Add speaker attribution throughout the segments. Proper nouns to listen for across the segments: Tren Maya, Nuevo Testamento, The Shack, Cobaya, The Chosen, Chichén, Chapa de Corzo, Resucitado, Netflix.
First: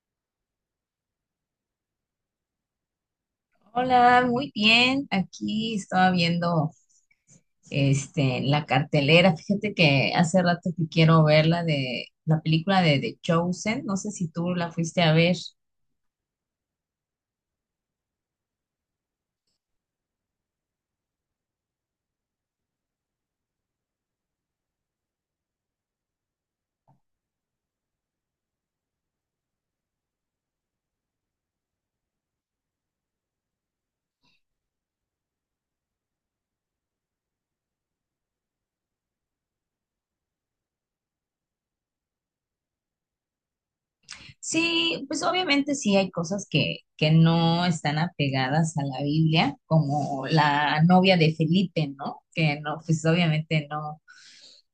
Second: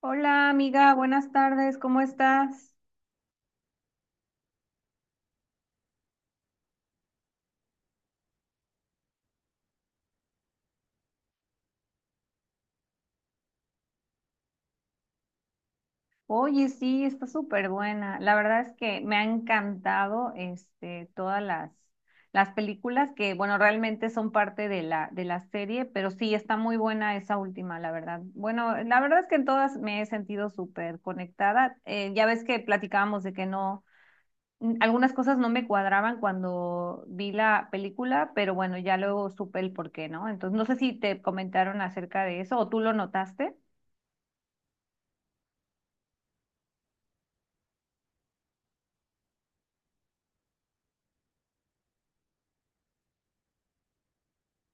Speaker 1: Hola amiga, buenas tardes, ¿cómo estás?
Speaker 2: Hola, muy bien. Aquí estaba viendo la cartelera. Fíjate que hace rato que quiero ver la de la película de The Chosen. No sé si tú la fuiste a ver.
Speaker 1: Oye, sí, está súper buena. La verdad es que me ha encantado todas las películas que, bueno, realmente son parte de la serie, pero sí, está muy buena esa última, la verdad. Bueno, la verdad es que en todas me he sentido súper conectada. Ya ves que platicábamos de que no, algunas cosas no me cuadraban cuando vi la película, pero bueno, ya luego supe el por qué, ¿no? Entonces, no sé si te comentaron acerca de eso o tú lo notaste.
Speaker 2: Sí, pues obviamente sí hay cosas que no están apegadas a la Biblia, como la novia de Felipe, ¿no? Que no, pues obviamente no.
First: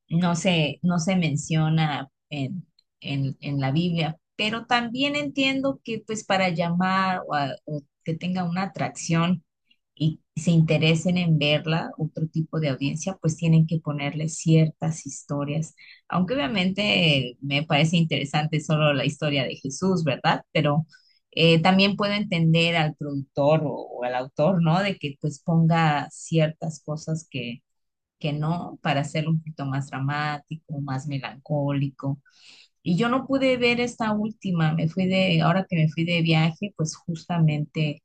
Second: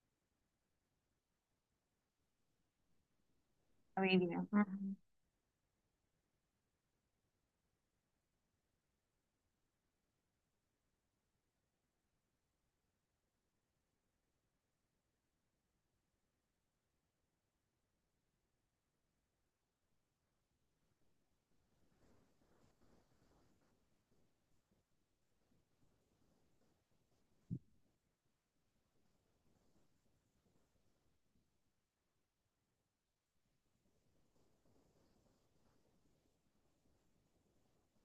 Speaker 2: No se menciona en la Biblia,
Speaker 1: Familia.
Speaker 2: pero
Speaker 1: Ujú.
Speaker 2: también entiendo que pues para llamar o, o que tenga una atracción y se interesen en verla, otro tipo de audiencia, pues tienen que ponerle ciertas historias, aunque obviamente me parece interesante solo la historia de Jesús, ¿verdad? También puedo entender al productor o al autor, ¿no? De que pues ponga ciertas cosas que no, para hacerlo un poquito más dramático, más melancólico. Y yo no pude ver esta última, ahora que me fui de viaje, pues justamente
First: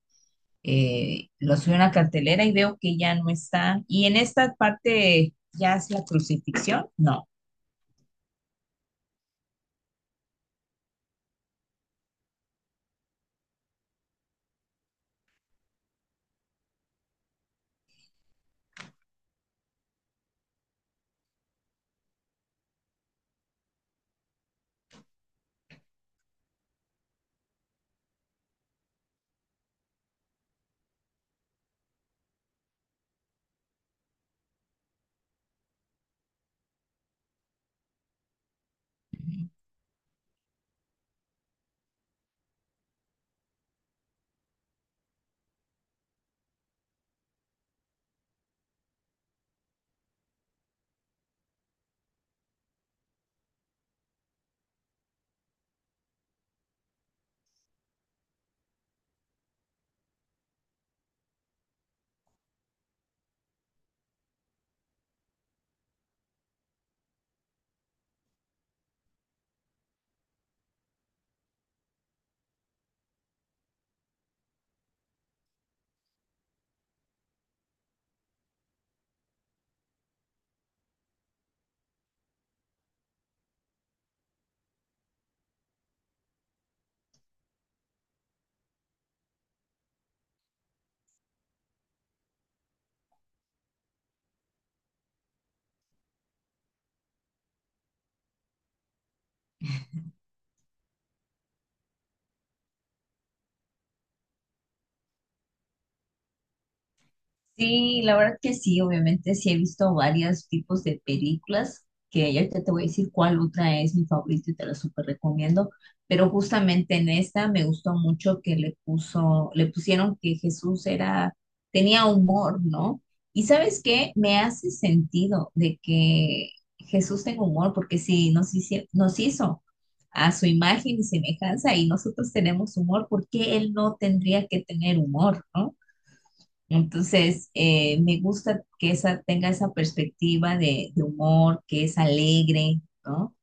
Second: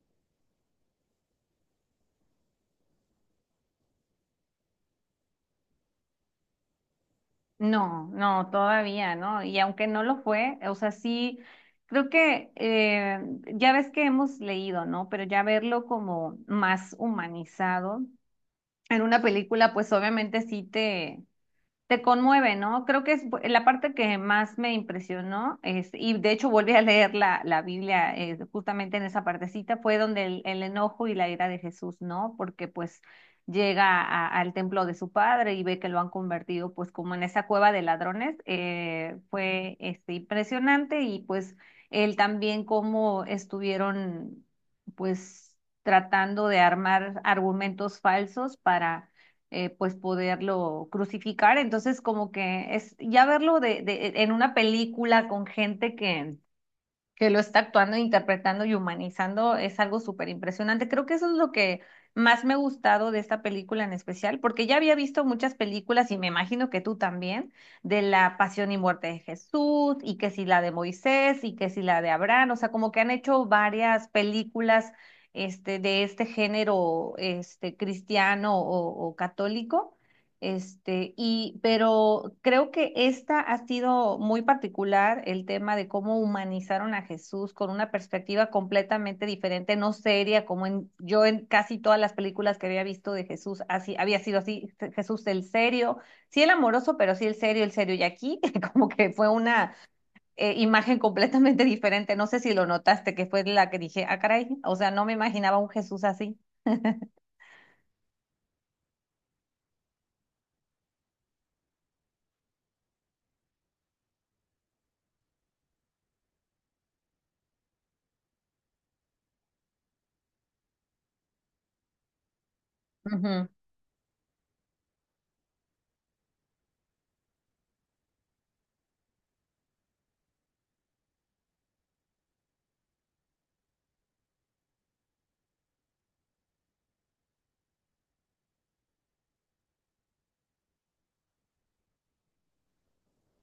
Speaker 2: lo subí a una cartelera y veo que ya no está. Y en esta parte, ¿ya es la crucifixión? No.
Speaker 1: No, no, todavía, ¿no? Y aunque no lo fue, o sea, sí, creo que ya ves que hemos leído, ¿no? Pero ya verlo como más humanizado en una película, pues obviamente sí te conmueve, ¿no? Creo que es la parte que más me impresionó, es, y de hecho volví a leer la Biblia justamente en esa partecita, fue donde el enojo y la ira de Jesús, ¿no? Porque pues llega al templo de su padre y ve que lo han convertido pues como en esa cueva de ladrones. Fue impresionante, y pues él también cómo estuvieron pues tratando de armar argumentos falsos para, pues poderlo crucificar. Entonces, como que es ya verlo en una película con gente que lo está actuando, interpretando y humanizando, es algo súper impresionante. Creo que eso es lo que más me ha gustado de esta película en especial, porque ya había visto muchas películas, y me imagino que tú también, de la pasión y muerte de Jesús, y que si la de Moisés, y que si la de Abraham. O sea, como que han hecho varias películas de este género cristiano o católico, y, pero creo que esta ha sido muy particular el tema de cómo humanizaron a Jesús con una perspectiva completamente diferente, no seria, como en, yo en casi todas las películas que había visto de Jesús, así, había sido así, Jesús el serio, sí el amoroso, pero sí el serio, el serio. Y aquí como que fue una, imagen completamente diferente, no sé si lo notaste, que fue la que dije, ah, caray, o sea, no me imaginaba un Jesús así.
Speaker 2: Sí, la verdad que sí, obviamente sí he visto varios tipos de películas, que ya ahorita te voy a decir cuál otra es mi favorita y te la súper recomiendo, pero justamente en esta me gustó mucho que le pusieron que Jesús tenía humor, ¿no? Y
Speaker 1: Ujú.
Speaker 2: ¿sabes qué? Me hace sentido de que Jesús tenga humor, porque si nos hici- nos hizo a su imagen y semejanza y nosotros tenemos humor, ¿por qué él no tendría que tener humor, ¿no? Entonces, me gusta que tenga esa perspectiva de humor, que es alegre, ¿no?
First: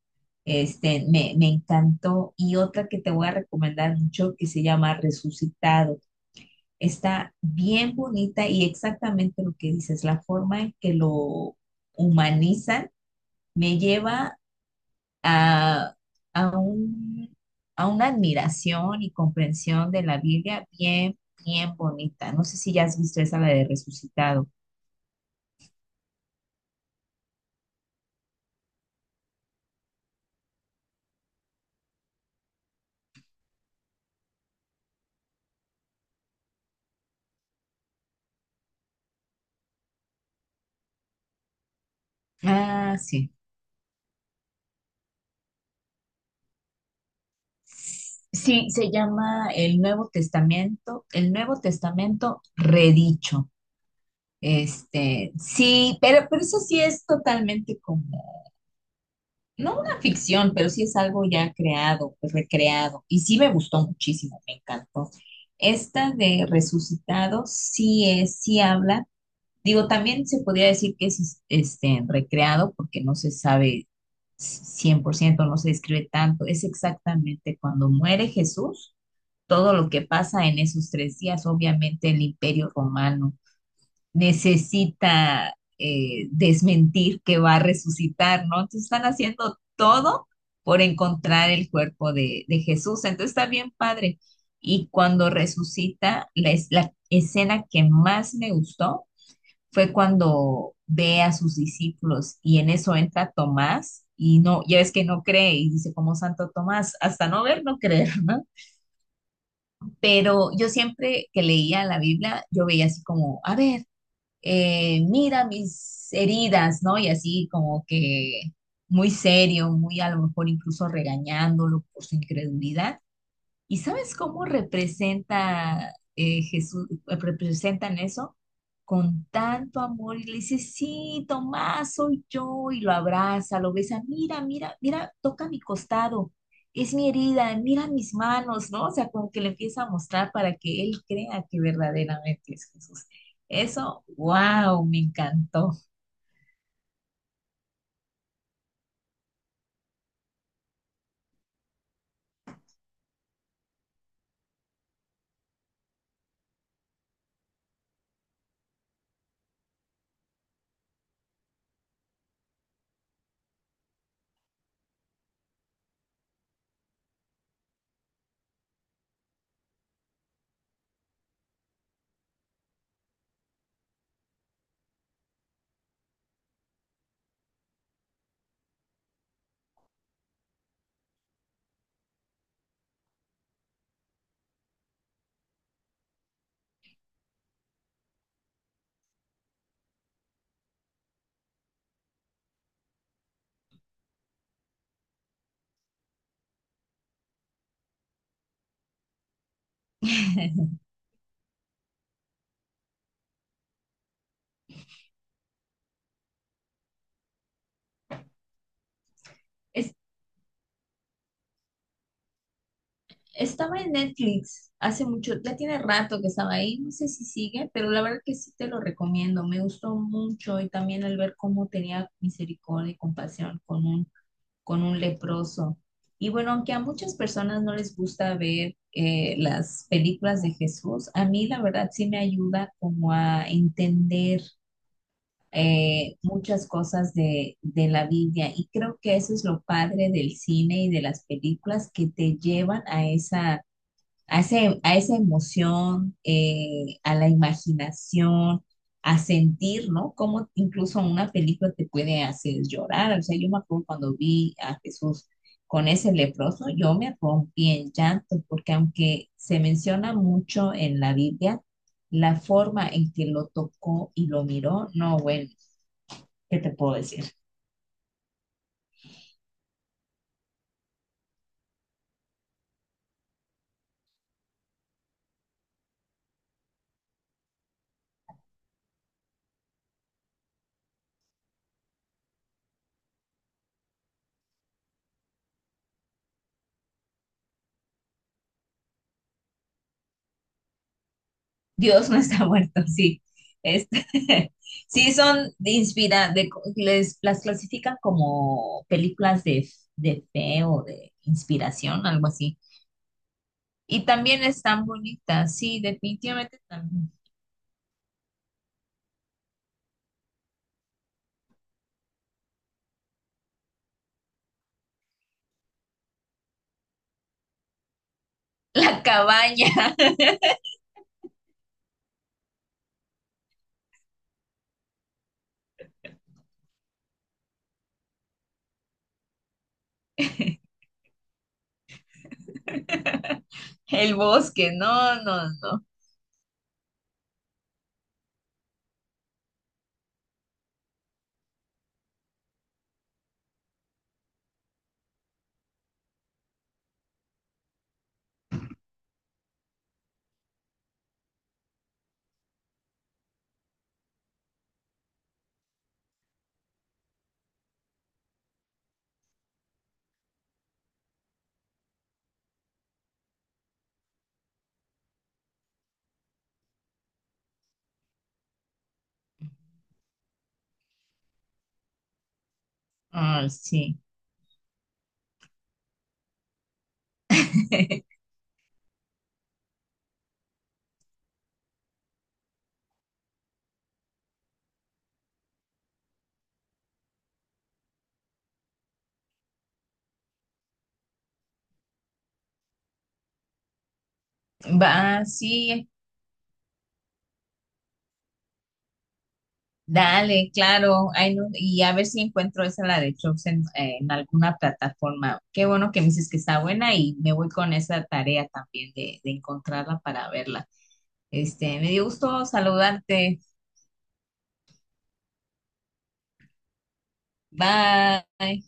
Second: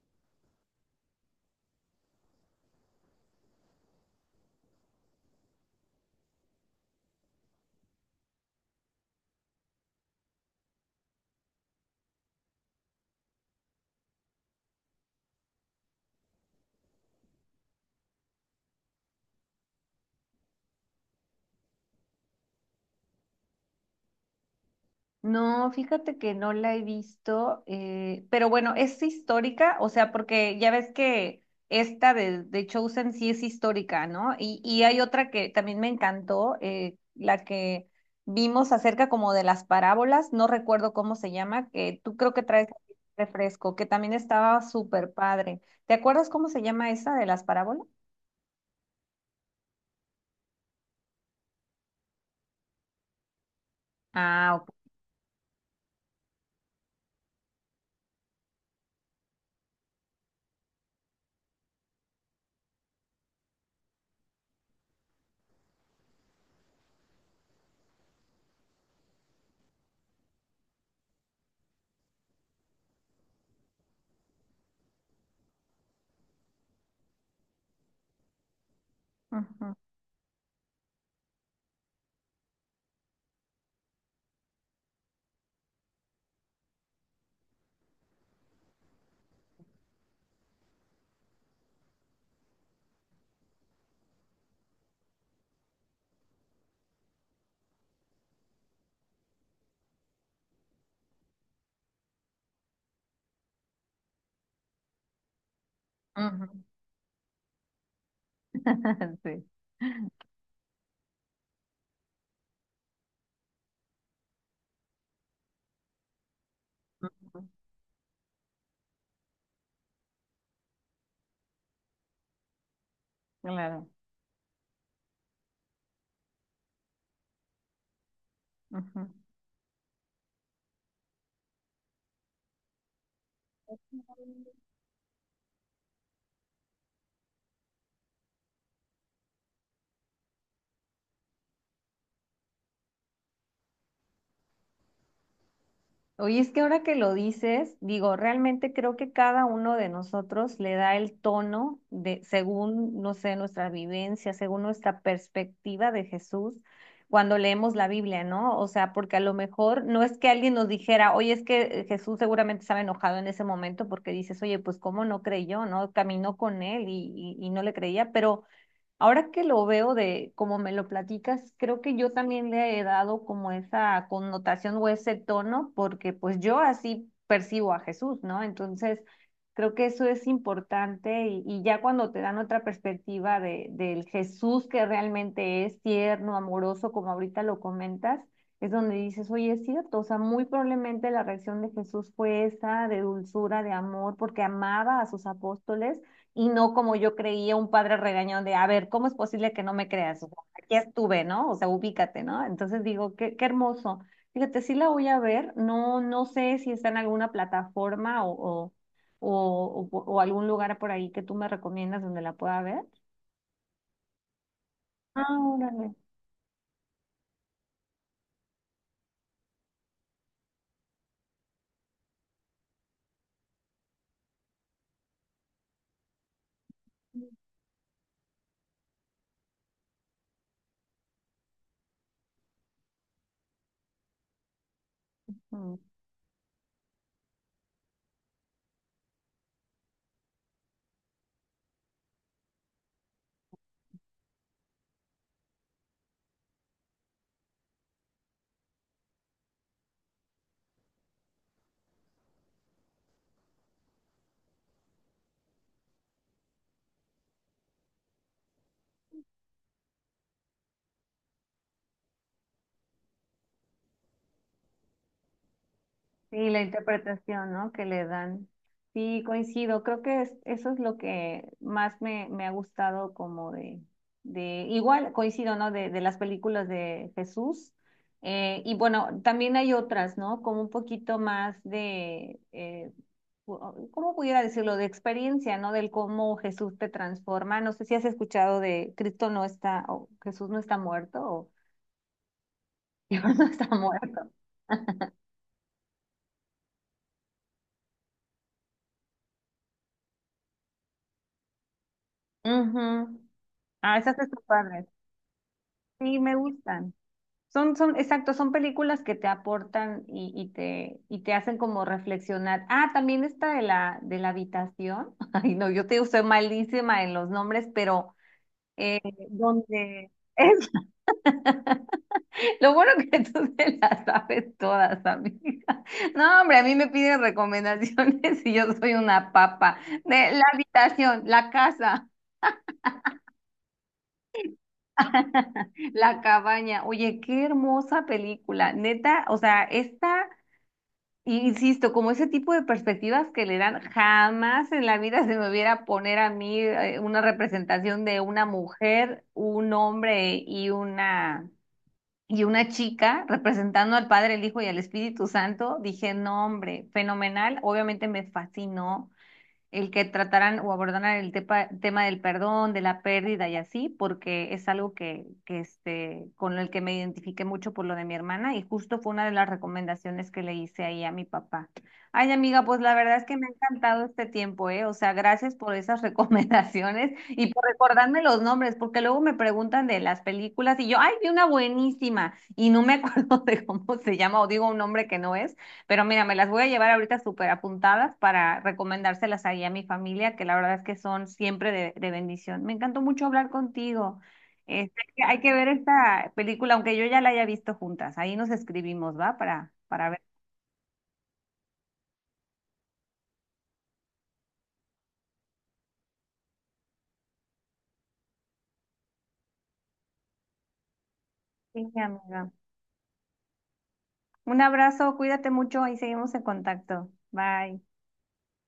Speaker 2: Me encantó. Y otra que te voy a recomendar mucho que se llama Resucitado. Está bien bonita y exactamente lo que dices, la forma en que lo humanizan me lleva a, a un, a una admiración y comprensión de la Biblia bien, bien bonita. No sé si ya has visto esa, la de Resucitado.
Speaker 1: No, fíjate que no la he visto, pero bueno, es histórica, o sea, porque ya ves que esta de Chosen sí es histórica, ¿no? Y hay otra que también me encantó, la que vimos acerca como de las parábolas, no recuerdo cómo se llama, que tú creo que traes
Speaker 2: Ah, sí.
Speaker 1: refresco, que también estaba súper padre. ¿Te acuerdas cómo se llama esa de las parábolas?
Speaker 2: Sí, se llama el Nuevo Testamento redicho.
Speaker 1: Ah, ok.
Speaker 2: Sí, pero eso sí es totalmente como, no una ficción, pero sí es algo ya creado, pues, recreado. Y sí me gustó muchísimo, me encantó. Esta de Resucitado sí es, sí habla. Digo, también se podría decir que es recreado porque no se sabe cien por ciento, no se describe tanto, es exactamente cuando muere Jesús, todo
Speaker 1: Ujú,
Speaker 2: lo que pasa en esos tres días. Obviamente el imperio romano necesita desmentir que va a resucitar, ¿no? Entonces están haciendo todo por encontrar el cuerpo de Jesús, entonces está bien padre. Y cuando resucita, la escena que más me gustó fue cuando ve a sus discípulos y en eso entra Tomás y no, ya ves que no cree y dice como
Speaker 1: ujú.
Speaker 2: Santo Tomás, hasta no ver, no creer, ¿no?
Speaker 1: Sí.
Speaker 2: Pero yo siempre que leía la Biblia, yo veía así como, a ver, mira mis heridas, ¿no? Y
Speaker 1: Ujú.
Speaker 2: así como que muy serio, muy a lo mejor incluso regañándolo por su incredulidad. ¿Y
Speaker 1: Claro.
Speaker 2: sabes cómo representa Jesús, representan eso?
Speaker 1: Ujú.
Speaker 2: Con tanto amor y le dice, sí, Tomás, soy yo, y lo abraza, lo besa, mira, mira, mira, toca mi costado, es mi herida, mira mis manos, ¿no? O sea, como que le empieza a mostrar para que él crea que verdaderamente es Jesús. Eso, wow, me encantó.
Speaker 1: Oye, es que ahora que lo dices, digo, realmente creo que cada uno de nosotros le da el tono de, según, no sé, nuestra vivencia, según nuestra perspectiva de Jesús, cuando leemos la Biblia, ¿no? O sea, porque a lo mejor no es que alguien nos dijera, oye, es que Jesús seguramente estaba enojado en ese momento porque dices, oye, pues cómo no creyó, ¿no? Caminó con él y no le creía, pero... ahora que lo veo de como me lo platicas, creo que yo también le he dado como esa connotación o ese tono, porque pues yo así percibo a Jesús, ¿no? Entonces, creo que eso es importante y ya cuando te dan otra perspectiva del Jesús que realmente es tierno, amoroso, como ahorita lo comentas, es donde dices, oye, es cierto, o sea, muy probablemente la reacción de Jesús fue esa, de dulzura, de amor, porque amaba a sus apóstoles, y no como yo creía, un padre regañón de, a ver, ¿cómo es posible que no me creas? Aquí estuve, ¿no? O sea, ubícate, ¿no? Entonces digo, qué, qué hermoso. Fíjate, sí la voy a ver, no, no sé si está en alguna plataforma o algún lugar por ahí que tú me recomiendas donde la pueda ver.
Speaker 2: Estaba en Netflix hace
Speaker 1: Ah,
Speaker 2: mucho, ya tiene
Speaker 1: órale.
Speaker 2: rato que estaba ahí, no sé si sigue, pero la verdad que sí te lo recomiendo, me gustó mucho y también al ver cómo tenía misericordia y compasión con un leproso. Y bueno, aunque a muchas personas no les gusta ver las películas de Jesús, a mí la verdad sí me ayuda como a entender muchas cosas de la Biblia y creo que eso es lo padre del cine y de las películas que te llevan a esa a, a esa emoción, a la imaginación, a sentir, ¿no? Cómo incluso una película te puede hacer llorar. O sea, yo me acuerdo cuando vi a Jesús con ese leproso, yo me rompí en llanto, porque aunque se menciona mucho en la Biblia, la forma en que lo tocó y lo miró, no, bueno,
Speaker 1: Sí,
Speaker 2: ¿qué
Speaker 1: la
Speaker 2: te puedo decir?
Speaker 1: interpretación, ¿no? Que le dan. Sí, coincido. Creo que es- eso es lo que más me ha gustado como igual coincido, ¿no? De las películas de Jesús. Y bueno, también hay otras, ¿no? Como un poquito más de, pu- ¿cómo pudiera decirlo? De experiencia, ¿no? Del cómo Jesús te transforma. No sé si has escuchado de Cristo no está, o Jesús no está muerto, o
Speaker 2: Dios no está muerto,
Speaker 1: Dios
Speaker 2: sí.
Speaker 1: no está
Speaker 2: Este,
Speaker 1: muerto.
Speaker 2: sí, son de inspira, de, les, las clasifican como películas de fe o de inspiración, algo así.
Speaker 1: Ujú. Ah,
Speaker 2: Y
Speaker 1: esas están
Speaker 2: también están
Speaker 1: padres.
Speaker 2: bonitas, sí,
Speaker 1: Sí, me
Speaker 2: definitivamente
Speaker 1: gustan.
Speaker 2: también.
Speaker 1: Son, son, exacto, son películas que te aportan y te hacen como reflexionar. Ah, también esta de la habitación. Ay, no, yo te digo, soy malísima en los nombres, pero eh,
Speaker 2: La cabaña,
Speaker 1: donde es lo bueno que tú te las sabes todas, amiga. No, hombre, a mí me piden recomendaciones y yo soy una papa. De la habitación, la casa.
Speaker 2: el bosque, no, no, no.
Speaker 1: La cabaña, oye, qué hermosa película, neta, o sea, esta. Y insisto, como ese tipo de perspectivas que le dan, jamás en la vida se me hubiera poner a mí una representación de una mujer, un hombre y una chica representando al Padre, el Hijo y al Espíritu Santo. Dije, no, hombre, fenomenal. Obviamente me fascinó el que trataran o abordaran el tema del perdón, de la pérdida y así, porque es algo que con el que me identifiqué mucho por lo de mi hermana, y justo fue una de las recomendaciones que le hice ahí a mi papá. Ay, amiga, pues la verdad es que me
Speaker 2: Ah,
Speaker 1: ha
Speaker 2: sí.
Speaker 1: encantado este tiempo, ¿eh? O sea, gracias por esas recomendaciones y por recordarme los nombres, porque luego me preguntan de las películas y yo, ay, vi una buenísima y no me acuerdo de cómo se llama o digo un nombre que no es. Pero mira, me las voy a llevar ahorita súper apuntadas para recomendárselas ahí a mi familia, que la verdad es que son siempre de bendición. Me encantó mucho hablar contigo.
Speaker 2: Va,
Speaker 1: Hay que hay que ver
Speaker 2: sí,
Speaker 1: esta película, aunque yo ya la haya visto, juntas. Ahí nos escribimos, ¿va? Para ver.
Speaker 2: dale, claro, ay, no, y a ver si encuentro esa, la de Chops en alguna plataforma. Qué bueno que me dices que está buena y me voy con esa tarea también de encontrarla para verla. Me
Speaker 1: Sí,
Speaker 2: dio gusto
Speaker 1: amiga.
Speaker 2: saludarte.
Speaker 1: Un abrazo, cuídate mucho y seguimos en contacto. Bye.
Speaker 2: Bye.